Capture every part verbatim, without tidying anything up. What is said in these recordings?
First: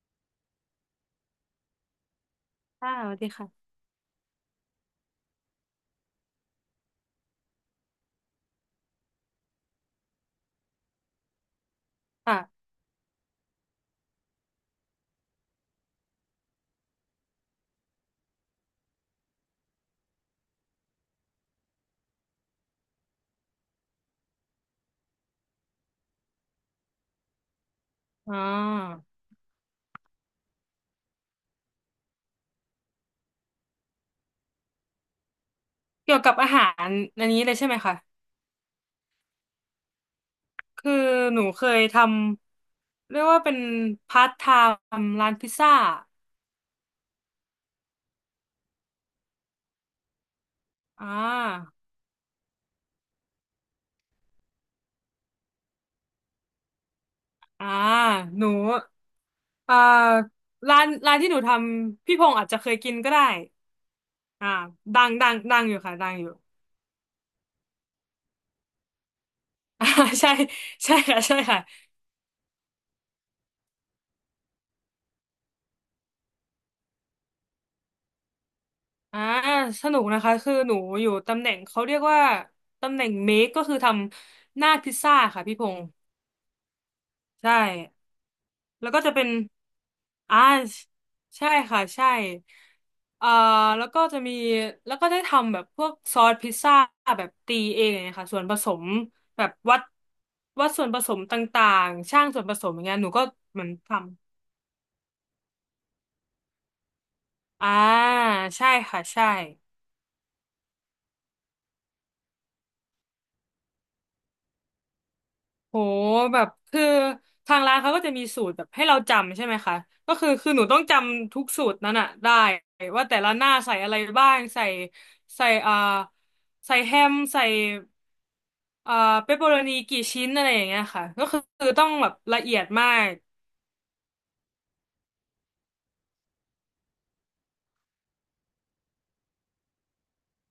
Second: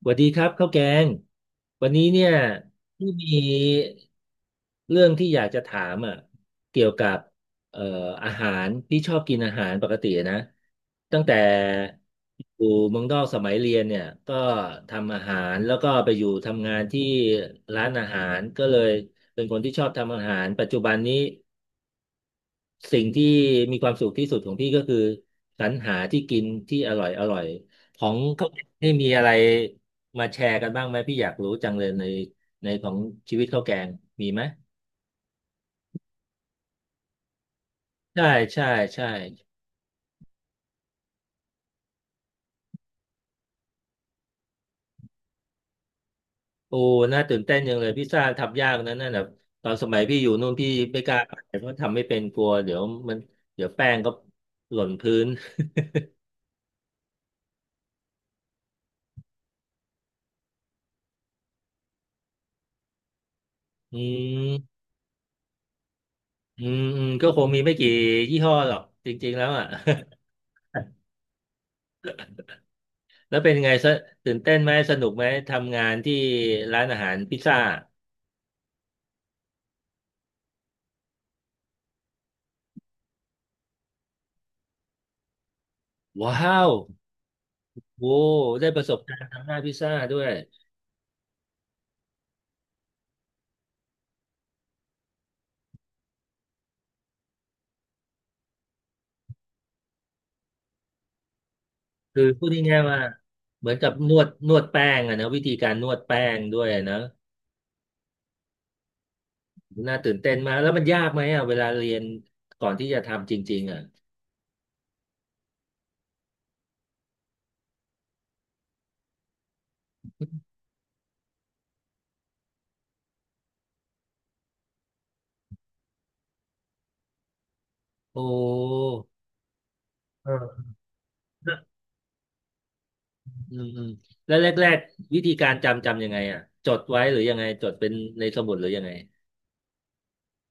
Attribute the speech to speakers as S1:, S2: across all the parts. S1: สวัสดีครับข้าวแกงวันนี้เนี่ย
S2: ค่ะส
S1: ที่
S2: วัส
S1: มี
S2: ดีค่ะ
S1: เรื่องที่อยากจะถามอ่ะเกี่ยวกับเอ่ออาหารที่ชอบกินอาหารปกตินะตั้งแต่อ
S2: ค่ะ
S1: ยู่เมืองนอกสมัยเรียนเนี่ยก็ทำอาหารแล้วก็ไปอยู่ทำงานที่ร้านอาหารก็เลยเป็นคนที่ชอบทำอาหารปัจจุบันนี้ สิ่งที่มีความสุขที่สุดของพี่ก็คือสรรหาที่กินที่อร่อยอร่อยของ
S2: อ๋อ
S1: เขานี่มีอะไรมาแชร์กันบ้างไหมพี่อยากรู้จังเลยในในของชีวิตข้าวแกงมีไหม
S2: เกี่ยวกับอาหารอันนี้เลยใช่ไหมคะ
S1: ใช่ใช่ใช่
S2: คือหนูเคยทำเรียกว่าเป็นพาร์ทไทม์ร้านพิซซ่า
S1: โอ้น่าตื่นเต้นจังเลยพิซซ่าทำยากนะนั่นแบบตอนสมัยพี่อยู่นู่นพี่ไม่
S2: อ่
S1: กล้าไปเพ
S2: า
S1: ราะทำไม่เป็นกลัวเดี๋ยวมันเดี๋ยวแป้งก็หล่นพื้น
S2: อ่าหนูอ่าร้านร้านที่หนูทำพี่พงษ์อาจจะเคยกินก็ได้
S1: อืม
S2: อ่าดังดังดังอยู่ค่ะดังอยู่
S1: อืมอืมก็คงมีไม่กี่ยี่ห้อหรอกจริงๆแล้วอ่ะ
S2: อ่าใช่ ใช่ค่ะใช่ค่ะ
S1: แล้วเป็นไงสตื่นเต้นไหมสนุกไหมทำงานที่ร้านอาหารพิซซ่า
S2: อ่าสนุกนะคะคือหนูอยู่ตำแหน่งเขาเรียกว่าตำแหน่งเมคก็คือทำหน้าพิซซ่าค่ะพี่พงษ์
S1: ว้าว
S2: ใช่
S1: โอ้ได้ประ
S2: แล้
S1: ส
S2: ว
S1: บ
S2: ก็จะ
S1: การ
S2: เป็น
S1: ณ์ทำหน้าพิซซ่าด้วย
S2: อ่าใช่ค่ะใช่เอ่อแล้วก็จะมีแล้วก็ได้ทำแบบพวกซอสพิซซ่าแบบตีเองอย่างเงี้ยค่ะ ส่วนผสมแบบวัดวัดส่วนผสมต่างๆ
S1: คื
S2: ช่าง
S1: อ
S2: ส่ว
S1: พู
S2: น
S1: ด
S2: ผสมอ
S1: ง่าย
S2: ย่าง
S1: ๆ
S2: เงี้ย
S1: ว่า
S2: หนูก็เหมื
S1: เห
S2: อ
S1: มื
S2: น
S1: อนกับ
S2: ทำ
S1: นวดนวดแป้งอะนะวิธีการนวดแป้งด้วยนะ
S2: อ่าใช่ค่ะใช่
S1: น่าตื่นเต้นมากแล้วมันยากไหมอะเวลาเรียนก่อนที่จะทำจริงๆอะ
S2: โหแบบคือทางร้านเขาก็จะมีสูตรแบบให้เราจำใช่ไหมคะก็คือคือหนูต้องจำทุกสูตรนั้นอะได้ว่าแต่ละหน้าใส่อะไรบ้างใส่ใส่อ่าใส่แฮมใส่
S1: โอ้
S2: อ่าเปปเปอโรนีกี่ชิ้
S1: เ
S2: นอะไรอย่าง
S1: ออ
S2: เงี้ยค่ะก็คือคือต้องแบบละเอียดมาก
S1: อืมอืมแล้วแรกๆวิธีการจำจำยังไงอะจดไว้หรือยังไงจดเป็นในสมุดหรือยังไง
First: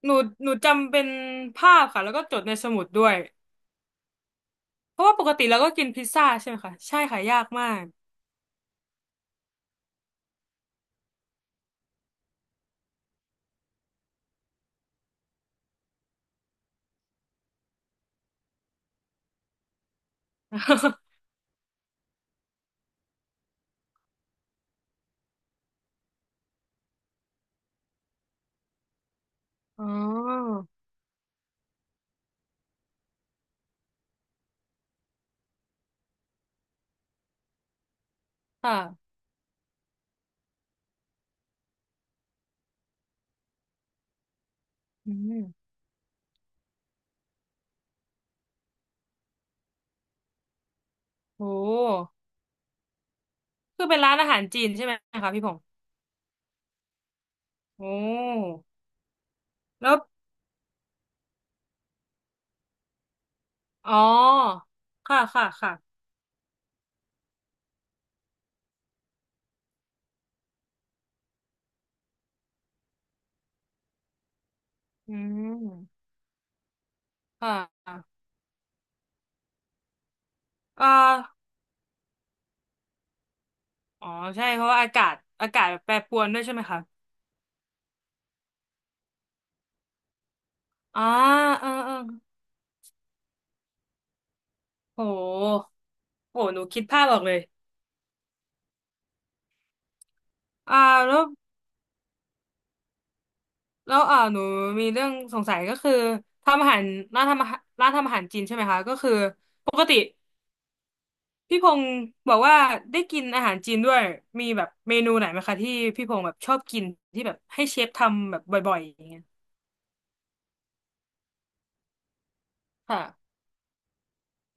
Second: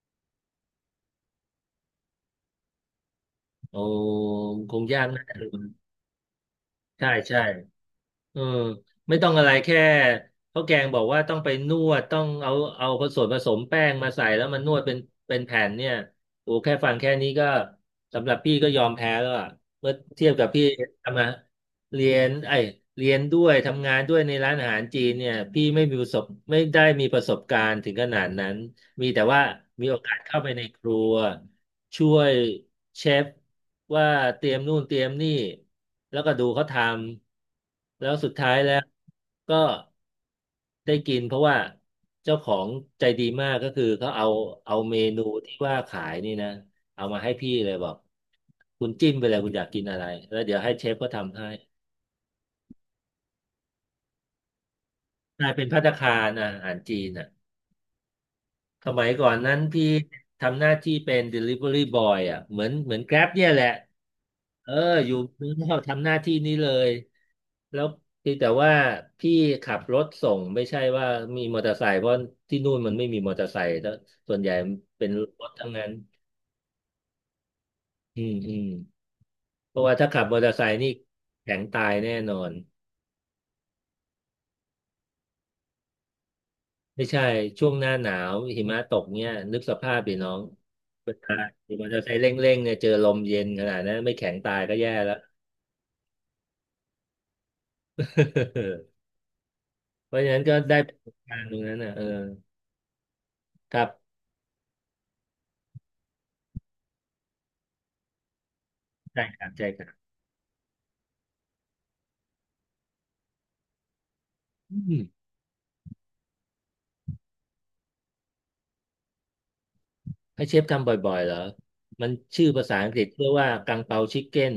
S2: หนูหนูจำเป็นภาพค่ะแล้วก็จดในสมุดด้วย
S1: โอ้คง
S2: เพ
S1: ยาก
S2: ราะว่า
S1: นะ
S2: ปกติเราก็กินพิซซ่าใช่ไหมคะใช่
S1: ใช่
S2: ค่ะยา
S1: ใช่
S2: กมาก
S1: เออไม่ต้องอะไรแค่ข้าวแกงบอกว่าต้องไปนวดต้องเอาเอาผสมผสมแป้งมาใส่แล้วมันนวดเป็นเป็นแผ่นเนี่ยโอ้แค่ฟังแค่นี้ก็สำหรับพี่ก็ยอมแพ้แล้วอะเมื่อเทียบกับพี่ทำมาเรียนไอยเรียนด้วยทำงานด้วยในร้านอาหารจีนเนี่ยพี่ไม่มีประสบไม่ได้มีประสบการณ์ถึงขนาดนั้นมีแต่ว่า
S2: อ๋
S1: มี
S2: อ
S1: โอกาสเข้าไปในครัว ช่วยเชฟว่าเตรียมนู่นเตรียมนี่แล้วก็ดูเขาทำแล้วสุดท้าย แล้ว
S2: ค่ะ
S1: ก็ได้กินเพราะว่าเจ้าของใจดีมากก็คือเขาเอาเอาเม
S2: อื
S1: นูที่
S2: ม
S1: ว่าขายนี่นะเอามาให้พี่เลยบอกคุณจิ้มไปเลยคุณอยากกินอะไรแล้วเดี๋ยวให้เชฟเขาทำ
S2: โ
S1: ให้
S2: ห คือเป็นร้านอาหารจีนใช่ไหมคะ
S1: ก
S2: พี่พ
S1: ลาย
S2: งษ์
S1: เป็นภัตตาคารอาหารจีนอ่ะ
S2: โอ้
S1: สมัยก่อนนั้นพี่
S2: แล้ว
S1: ทำหน้าที่เป็น Delivery Boy อ่ะเหมือนเหมือน Grab เนี่ยแหละ
S2: อ๋อ
S1: เอออยู่
S2: ค่ะ
S1: เมื
S2: ค่ะ
S1: องนอก
S2: ค่ะ
S1: ทำหน้าที่นี้เลยแล้วเพียงแต่ว่าพี่ขับรถส่งไม่ใช่ว่ามีมอเตอร์ไซค์เพราะที่นู่นมันไม่มีมอเตอร์ไซค์แล้วส่วนใหญ่เป็น
S2: อื
S1: รถทั้งนั้น
S2: มค่ะ
S1: อืมอืมเพราะว่าถ้าขับมอเตอร์ไซค์
S2: เอ่
S1: นี่แข็งตายแน่นอน
S2: ออ๋อใช่เพราะว่าอากาศอากาศแปรปรวนด้วยใช่ไหมคะ
S1: ไม่ใช่ช่วงหน้าหนาวหิมะตกเนี่ยนึกสภาพดิน้อง
S2: อ่า
S1: เวลา
S2: เออ
S1: ขี่มอ
S2: เออ
S1: เตอร์ไซค์เร่งๆเนี่ยเจอลมเย็นขนาดนั้นไม่แข็งตายก็แย่
S2: โ
S1: แล้ว
S2: หโหหนูคิดภาพออกเลย
S1: เพราะฉะนั้นก็ได้
S2: อ่า
S1: ประส
S2: แล้
S1: บ
S2: ว
S1: การณ์ตรงนั้นนะเออครั
S2: แล้ว
S1: บ
S2: อ่าหนูมีเรื่องสงสัยก็คือทำอาหารร้านทำอาหารร้านทำอาหารจีนใช่ไหมคะก็คือ
S1: ใช่ครับใช่
S2: ป
S1: ค
S2: ก
S1: รั
S2: ติ
S1: บ
S2: พี่พงศ์บอกว่าได้กินอาหารจีนด้วยมีแบบ
S1: อื
S2: เม
S1: ม
S2: นูไหนไหมคะที่พี่พงศ์แบบชอบกินที่แบบให้เชฟทำแบบบ่อยๆอย่างเงี้ย
S1: ให้เชฟทำบ่อยๆเหรอ มันชื่อภาษาอังก
S2: ค่ะ
S1: ฤษเรียกว่ากังเปาชิคเก้น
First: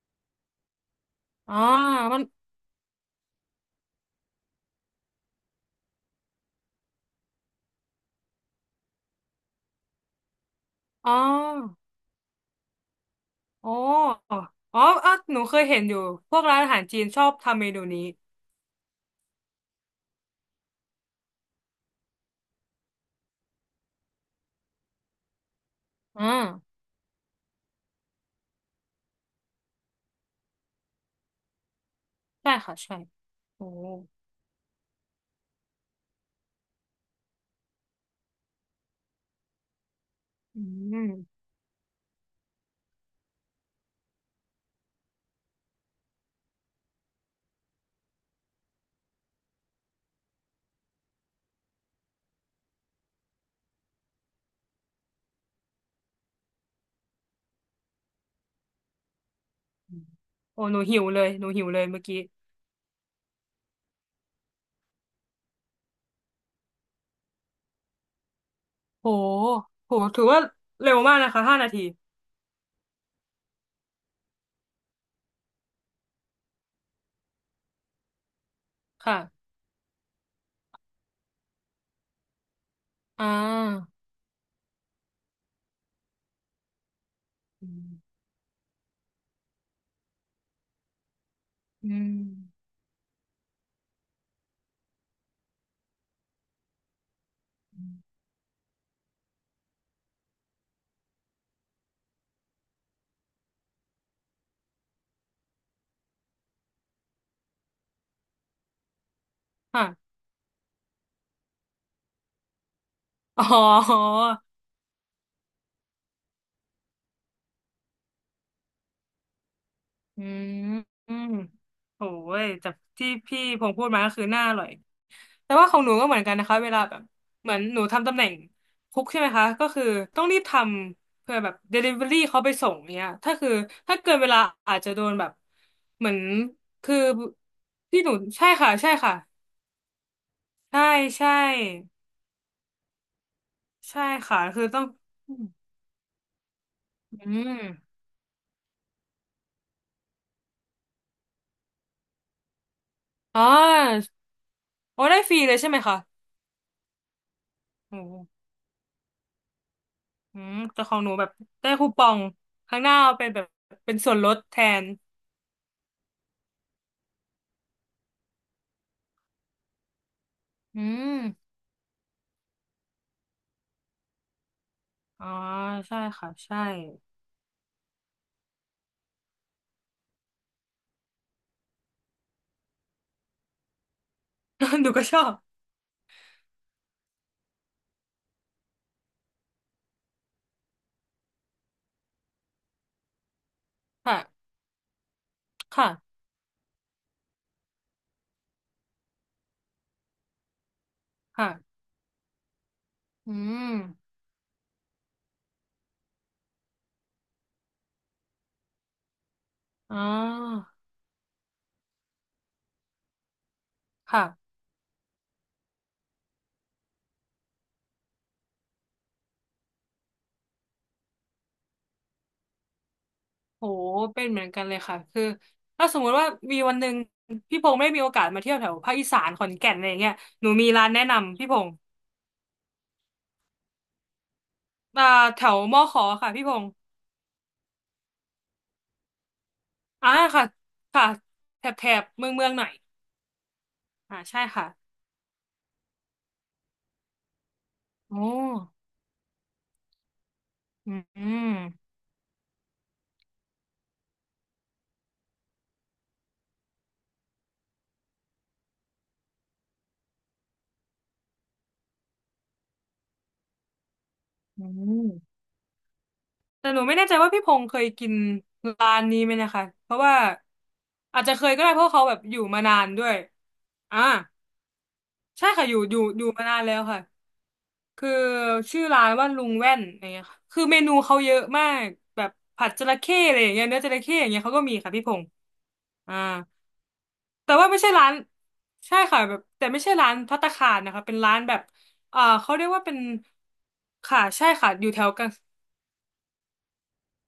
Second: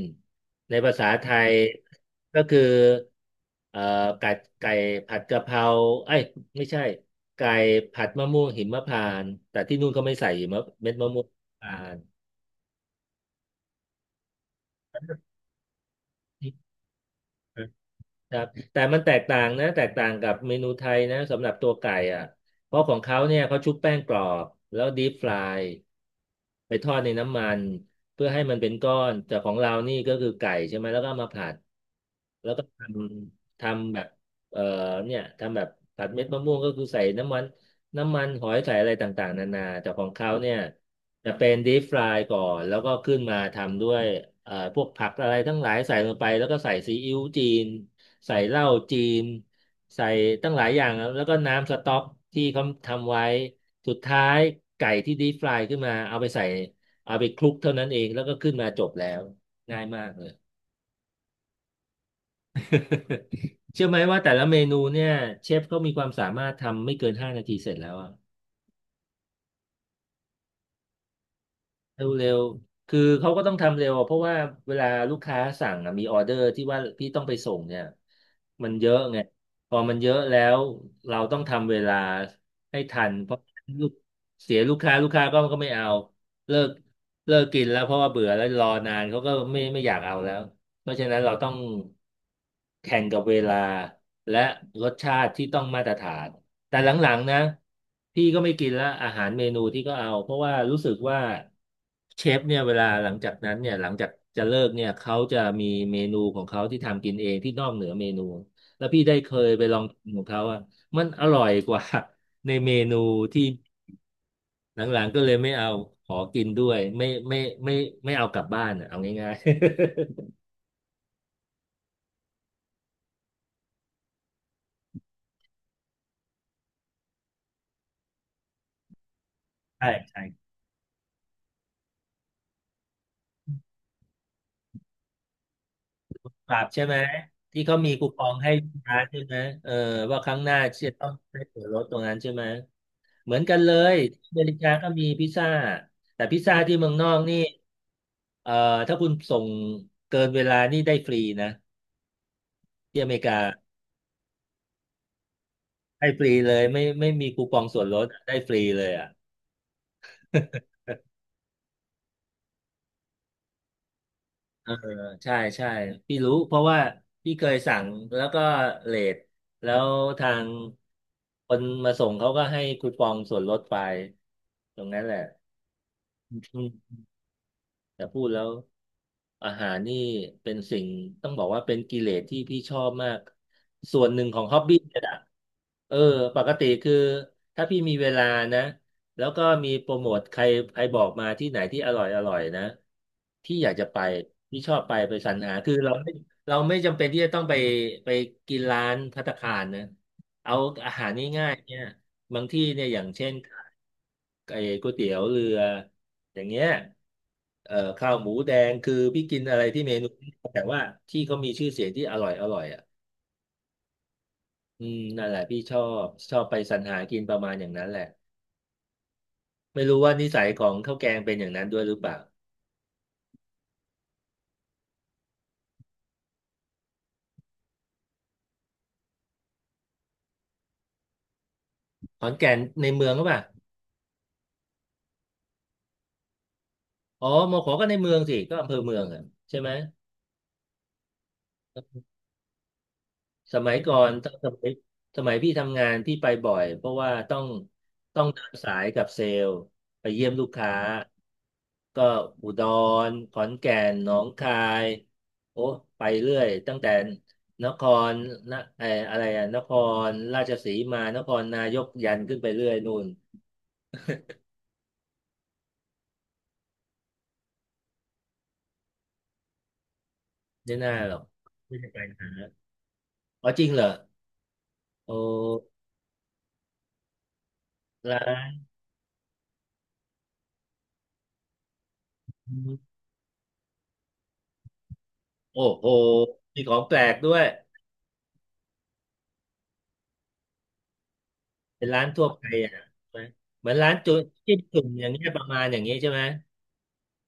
S1: ในภาษาไทย
S2: อ๋อมัน
S1: ก็คือเอ่อไก่ไก่ผัดกะเพราเอ้ยไม่ใช่ไก่ผัดมะม่วงหิมพานต์แต่ที่นู่นเขาไม่ใส่หิมะเม็ดมะ
S2: อ๋อ
S1: ม่วงหิมพานต์
S2: อ๋ออ๋ออ่ะหนูเคยเห็นอยู่พวกร้านอาหารจีนชอบทำเมนูนี้
S1: ครับแต่มันแตกต่างนะแตกต่างกับเมนูไทยนะสำหรับตัวไก่อ่ะเพราะของเขาเนี่ยเขาชุบแป้งกรอบแล้วดีฟราย
S2: อ่า
S1: ไปทอดในน้ำมันเพื่อให้มันเป็นก้อนแต่ของเรานี่ก็คือไก่ใช่ไหมแล้วก็เอามาผัด
S2: ใช่ค่ะ
S1: อื
S2: ใช่
S1: ม
S2: โอ้
S1: ทำแบบเอ่อเนี่ยทำแบบผัดเม็ดมะม่วงก็คือใส่น้ำมันน้ำมันหอยใส่อะไรต่างๆนานาแต่ของเขาเนี่ย
S2: อื
S1: จะ
S2: ม
S1: เป็นดีฟรายก่อนแล้วก็ขึ้นมาทำด้วยเอ่อพวกผักอะไรทั้งหลายใส่ลงไปแล้วก็ใส่ซีอิ๊วจีนใส่เหล้าจีนใส่ตั้งหลายอย่างแล้วก็น้ำสต๊อกที่เขาทำไว้สุดท้ายไก่ที่ดีฟรายขึ้นมาเอาไปใส่เอาไปคลุกเท่านั้นเองแล้วก็ขึ้นมาจบแล้ว ง่ายมากเลย
S2: โอ้หนูหิวเลยหนูหิวเลยเมื่อกี้
S1: เชื่อไหมว่าแต่ละเมนูเนี่ยเชฟเขามีความสามารถทำไม่เกินห้านาทีเสร็จแล้วอะ
S2: โหโหถือว่าเร็วมากนะคะห้านาที
S1: เร็วเร็วคือเขาก็ต้องทำเร็วอะเพราะว่าเวลาลูกค้าสั่งอะมีออเดอร์ที่ว่าพี่ต้องไปส่งเนี่ยมันเยอะ
S2: ค่ะ
S1: ไงพอมันเยอะแล้วเราต้องทำเวลาให้ทัน
S2: อ่
S1: เพราะลู
S2: า
S1: กเสียลูกค้าลูกค้าก็ก็ไม่เอาเลิกเลิกกิน
S2: อื
S1: แล้วเพ
S2: ม
S1: ราะว่าเบื่อแล้วรอนานเขาก็ไม่ไม่อยากเอาแล้วเพราะฉะนั้นเราต้อง
S2: อืม
S1: แข่งกับเวลาและรสชาติที่ต้องมาตรฐาน แต่หลังๆนะพี่ก็ไม่กินละอาหารเมนูที่ก็เอาเพราะว่ารู้สึกว่าเชฟเนี่ยเวลาหลังจากนั้นเนี่ยหลังจากจะเลิกเนี่ยเขาจะมีเมนูของเขาที่ทำกินเองที่นอกเหนือเมนูแล้วพี่ได้เคยไปลองกิน
S2: ค่ะ
S1: ของเขาอ่ะมันอร่อยกว่า ในเมนูที่
S2: อ๋อ
S1: หลังๆก็เลยไม่เอาขอกินด้วยไม่ไม่ไม่ไม่เอากลับบ้านอะเอาง่าย
S2: อื
S1: ๆ
S2: มอืโอ้ยจากที่พี่พงษ์พูดมาก็คือหน้าอร่อยแต่ว่าของหนูก็เหมือนกันนะคะเวลาแบบเหมือนหนูทำตำแหน่งคุกใช่ไหมคะก็ คือ
S1: ใช่ใช่
S2: ต้องรีบทำเพื่อแบบ Delivery เขาไปส่งเนี้ยถ้าคือถ้าเกินเวลาอาจจะโดนแบบเหมือน
S1: ครับใช่ไห
S2: คื
S1: ม
S2: อ
S1: ที่เขามี
S2: ที่
S1: คู
S2: หนู
S1: ปอง
S2: ใช่
S1: ให้
S2: ค่ะ
S1: ลูก
S2: ใช่
S1: ค้า
S2: ค่ะ
S1: ใช่ไหมเออว่าครั้งหน้า
S2: ใช่
S1: จะต้อง
S2: ใช่
S1: ได้ส่วนลดตรงนั้นใช่ไหมเหมือนกันเลย
S2: ใช่
S1: ที่อ
S2: ค่ะ
S1: เมริ
S2: คือ
S1: กา
S2: ต้อง
S1: ก็มีพิซซ่าแต่พิซซ่าที่เมืองนอก
S2: อื
S1: นี่
S2: ม
S1: เอ่อถ้าคุณส่งเกินเวลานี่ได้ฟรีนะที่อเมริกา
S2: อ๋อโอ้ได้ฟรีเลยใช่ไหมคะ
S1: ให้ฟรีเลยไม่ไม่มีคูปองส่วน
S2: โอ
S1: ลดได้
S2: ้
S1: ฟรีเลยอ่ะ
S2: อืมแต่ของหนูแบบได้คูปองข้างหน้าเอาเป็นแบบเป็นส่วนลดแท
S1: เออ
S2: น
S1: ใช่ใช่พี่รู้เพราะว่าพี่เคยสั่งแล้วก็เลทแล้วทาง
S2: อื
S1: ค
S2: ม
S1: นมาส่งเขาก็ให้คูปองส่วนลดไปตรงนั้นแหละ
S2: อ๋อใช่ค่ะ
S1: อื
S2: ใช่
S1: มแต่พูดแล้ว อาหารนี่เป็นสิ่งต้องบอกว่าเป็นกิเลสที่พี่ชอบมากส่วนหนึ่งของฮ็อบบี้
S2: หนู
S1: เลย
S2: ก็ช
S1: อะ
S2: อบ
S1: เออปกติคือถ้าพี่มีเวลานะแล้วก็มีโปรโมทใครใครบอกมาที่ไหนที่อร่อยอร่อยนะพี่อยากจะไป
S2: ค่ะ
S1: พี่ชอบไปไปสรรหาคือ
S2: ค่ะ
S1: เราไม่เราไม่จำเป็นที่จะต้องไปไปกินร้านภัตตาคารนะเอาอาหาร
S2: ค่ะ
S1: ง่ายๆเนี่ยบางที่เนี่ยอย่างเช่
S2: อื
S1: น
S2: ม
S1: ไอ้ก๋วยเตี๋ยวเรือ อย่างเงี้ยเอ่อข้าวหมูแดงคือพี่กินอะไรที่เม
S2: อ๋
S1: นูนี้แต่
S2: อ
S1: ว่าที่เขามีชื่อเสียงที่อร่อยอร่อยอ่ะ
S2: ค่ะ
S1: อืมนั่นแหละพี่ชอบชอบไปสรรหากินประมาณอย่างนั้นแหละไม่รู้ว่านิสัยของข้าวแกงเป็นอย่างนั้นด้วยหรือเปล่า
S2: โหเป็นเหมือนกันเลยค่ะคือถ้าสมมุติว่ามีวันหนึ่งพี่พงษ์ไม่มีโอกาสมาเที่ยวแถวภาคอีสานขอนแก่นอะไรอย่างเงี้ยหนูมีร้านแนะนำพี่พงษ์
S1: ขอนแก่นในเมืองก็ปล่ะ
S2: อ่าแถวมอขอค่ะพี่พงษ์
S1: อ๋อมอขอก็ในเมืองสิก็อำเภอเมืองอ่ะใช่ไหม
S2: อ่าค่ะค่ะแถบแถบเมืองเมืองหน่อย
S1: สมัยก่อน
S2: อ่า
S1: ตอน
S2: ใช่
S1: สมั
S2: ค่ะ
S1: ยสมัยพี่ทำงาน พี่ไปบ่อย เพราะว่าต้อง
S2: โอ้
S1: ต้องเดินสายกับเซลล์ไปเยี่ยมลูกค้า
S2: อืม
S1: ก็อุดรขอนแก่นหนองคายโอ้ไปเรื่อยตั้งแต่นครนะไอออะไรอะนครราชสีมานครนายกยันขึ้นไปเรื่อยนู่น
S2: อืมแต่หนูไม่แน่ใจว่าพี่พงษ์เคยกินร้านนี้ไหมนะคะเพราะว่า
S1: ไม่น่าหรอ
S2: อา
S1: ก
S2: จจะเคยก็ได้
S1: ไม่
S2: เพ
S1: ได้
S2: ราะ
S1: ไป
S2: เขาแบบ
S1: น
S2: อยู่
S1: ะ
S2: มานานด้วย
S1: อ๋อจริงเหรอ
S2: อ่า
S1: โอ้
S2: ใช่ค่ะอยู่อยู่อยู่มานานแล้วค่ะคือ
S1: ร้าน
S2: ชื่อร้านว่าลุงแว่นอย่างเงี้ยค่ะคือเมนูเขาเยอะมากแบบผัดจระเข้อะไรอย่างเงี้ยเนื้อจระเข้อย่างเงี้ยเขาก็มีค่ะพี่พงษ์
S1: โอ้โห
S2: อ่า
S1: มีของแปลกด้วย
S2: แต่ว่าไม่ใช่ร้านใช่ค่ะแบบแต่ไม่ใช่ร้านภัตตาคารนะคะเป็นร้านแบบ
S1: เป็นร้าน
S2: อ่า
S1: ทั่วไป
S2: เขาเรียก
S1: อ่ะ
S2: ว่าเป็น
S1: ใช่ไหมเหมือนร้านจุ
S2: ค่ะใช่
S1: จิ้ม
S2: ค่ะ
S1: จุ่
S2: อ
S1: ม
S2: ยู่แถ
S1: อย่า
S2: ว
S1: งเงี้
S2: กั
S1: ย
S2: น
S1: ประมาณอย่างเงี้ยใช่ไหม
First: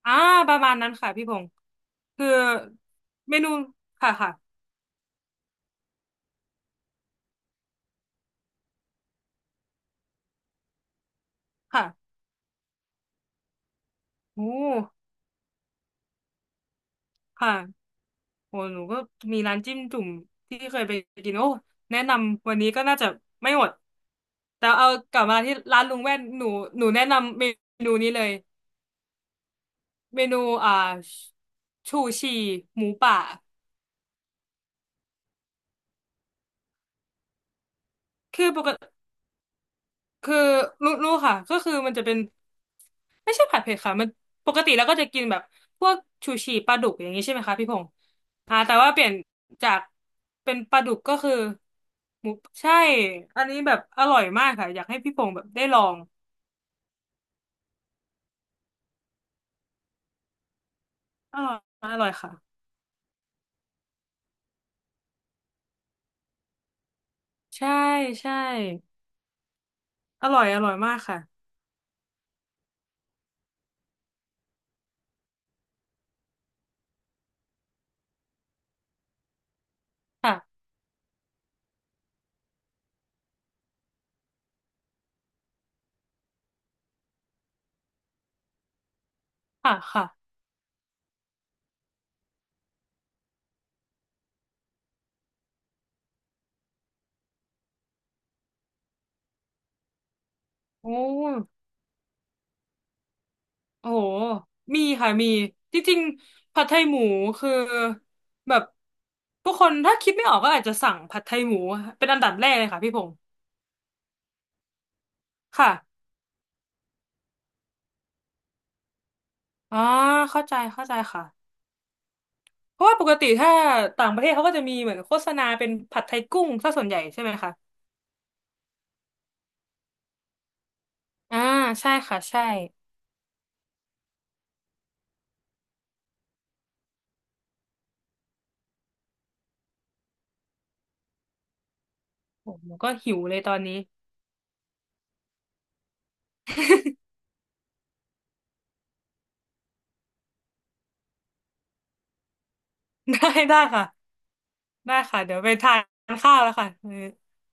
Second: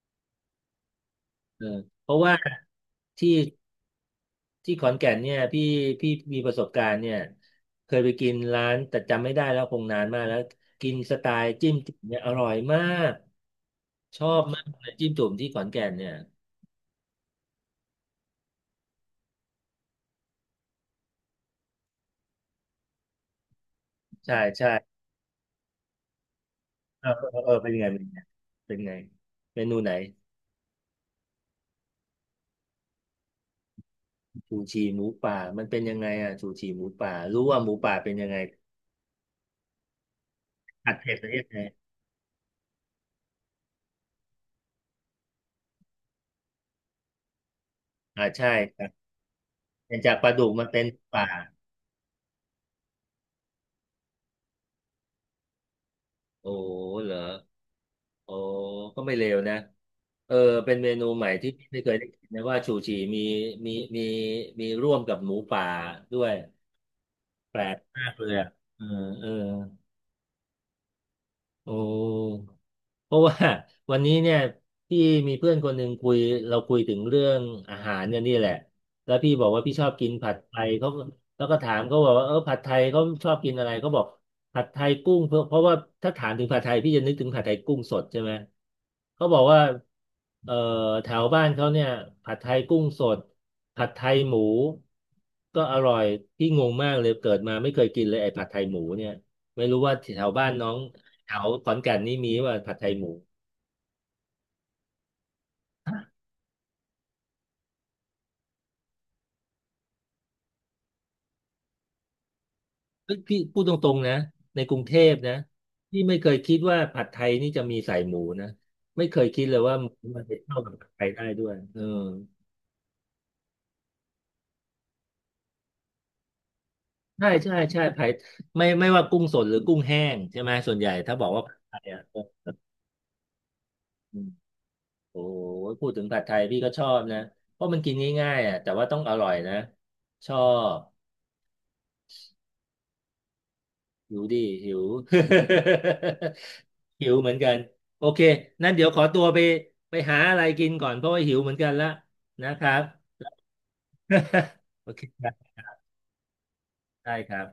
S2: อ่าประมาณนั้นค่ะพี่พงศ์
S1: เออเพราะ
S2: คือ
S1: ว่าที่
S2: เมนูค่ะค่ะ
S1: ที่ขอนแก่นเนี่ยพี่พี่มีประสบการณ์เนี่ยเคยไปกินร้านแต่จำไม่ได้แล้วคงนานมากแล้วกินสไตล์จิ้มจุ่ม
S2: ค่ะ
S1: เนี่ยอร่อยมากชอบ
S2: โอ้
S1: มากเลยจิ้มจุ่มที่ขอนแก่นเนี่ย
S2: ค่ะโอ้หนูก็มีร้านจิ้มจุ่มที่เคยไปกินโอ้แนะนำวันนี้ก็น่าจะไม่หมด
S1: ใช่
S2: แต่
S1: ใช่
S2: เอากลับมาที่ร้านลุงแว่นหนูหนูแนะ
S1: เออเอ
S2: นำ
S1: อ
S2: เม
S1: เออเป็นยังไง
S2: นู
S1: เป็นยัง
S2: นี้
S1: ไง
S2: เลย
S1: เป็นไงเมนูไหน
S2: เมนูอ่าชูชีหมูป่า
S1: ชูชีหมูป่ามันเป็นยังไงอ่ะชูชีหมูป่ารู้ว่าหมูป่าเป็นยังไง
S2: คือปกติ คือ
S1: ผั
S2: รู้
S1: ด
S2: รู้
S1: เผ็ดประ
S2: ค่ะ
S1: เภทไห
S2: ก็
S1: น
S2: คือมันจะเป็นไม่ใช่ผัดเผ็ดค่ะมันปกติแล้วก็จะกินแบบพวกชูชีปลาดุกอย่างนี้ใช่ไหมคะพี่พงษ์
S1: อ่าใช่
S2: อ่าแต่ว่าเปลี่ยนจาก
S1: เป็นจากปลาดุก
S2: เป็น
S1: มา
S2: ปลา
S1: เป็น
S2: ดุกก็
S1: ป่า
S2: คือหมูใช่อันนี้แบบอร่อยมากค่ะอยากให้พี่พงษ์แบบได้ลอง
S1: โอ้เหรอโอ้ก็ไม่เลวนะเออเป็นเมนูใหม่
S2: อ
S1: ที่
S2: ร่อย
S1: ไม่
S2: อ
S1: เคยได้
S2: ร่อย
S1: กินนะว่า
S2: ค่ะ
S1: ชูชีมีมีมีมีร่วมกับหมูป่าด้วยแปล
S2: ใช่
S1: กมากเลย
S2: ใช่
S1: อ่ะเออเออ
S2: อร่อยอร่อยมากค่ะ
S1: โอ้ เพราะว่า วันนี้เนี่ยพี่มีเพื่อนคนหนึ่งคุยเราคุยถึงเรื่องอาหารเนี่ยนี่แหละแล้วพี่บอกว่าพี่ชอบกินผั
S2: ค่ะ
S1: ดไทยเขาแล้วก็ถามเขาบอกว่าเออผัดไทยเขาชอบกินอะไรเขาบอกผัดไทยกุ้งเพราะเพราะว่าถ้าถามถึงผัดไทยพี่จะนึกถึงผัดไทยกุ้งสดใช่ไหมเขาบอกว่า
S2: ค่ะค่ะ
S1: เอ่อแถวบ้านเขาเนี่ยผัดไทยกุ้งสดผัดไทยหมูก็อร่อยพี่งงมากเลยเกิดมาไม่เคยกินเลยไอ้ผัดไทยหมูเนี่ยไม่รู้ว่าแถวบ้านน้อง
S2: โอ
S1: แถว
S2: ้
S1: ขอนแก่นนี่มีว่าผัดไทยหมู
S2: โอ้โหมีค่ะมีจริงๆผัดไทยหมูคือแบบผู้คนถ้าคิดไม่ออกก็อาจจะสั่งผัดไทยหมูเป็นอันดับแรกเลยค่ะพี่พง
S1: เอ้
S2: ศ์
S1: ยพี่พูดตรงๆนะในกรุงเทพนะ
S2: ค่ะ
S1: พี่ไม่เคยคิดว่าผัดไทยนี่จะมีใส่หมูนะไม่เคยคิดเลยว่า
S2: อ่า
S1: หมูมันจะ
S2: เข้าใจ
S1: เข้ากับ
S2: เข้า
S1: ผัด
S2: ใจ
S1: ไทย
S2: ค่ะ
S1: ได้ด้วยเออ
S2: เพราะว่าปกติถ้าต่างประเทศเขาก็จะมีเหมือนโฆษณาเป็นผัดไทยกุ้งซะส่วนใหญ่ใช่
S1: ใช่
S2: ไหมคะ
S1: ใช่ใช่ไผัดไม่ไม่ว่ากุ้งสดหรือกุ้งแห้งใช่ไหมส่วนใหญ่ถ้าบอก
S2: อ่า
S1: ว่าผัดไทย
S2: ใช่
S1: อ่ะเอ
S2: ค่ะ
S1: อ
S2: ใช่
S1: อืมโอ้ยพูดถึงผัดไทยพี่ก็ชอบนะเพราะมันกินง่ายๆอ่ะแต่ว่าต้องอร่อยนะชอบ
S2: โอ้ผมก็หิวเลยตอนนี้
S1: หิวดิหิว หิว เหมือนกันโอเคนั่นเดี๋ยวขอตัวไปไปหาอะไรกินก่อนเพราะว่าหิวเหมือนกันละนะครับ
S2: ได้ได้ค่ะ
S1: โอ
S2: ได้
S1: เค
S2: ค่ะ
S1: ครั
S2: เดี๋ยวไป
S1: บ
S2: ทานข้าวแล้วค่ะ
S1: ได้ครับ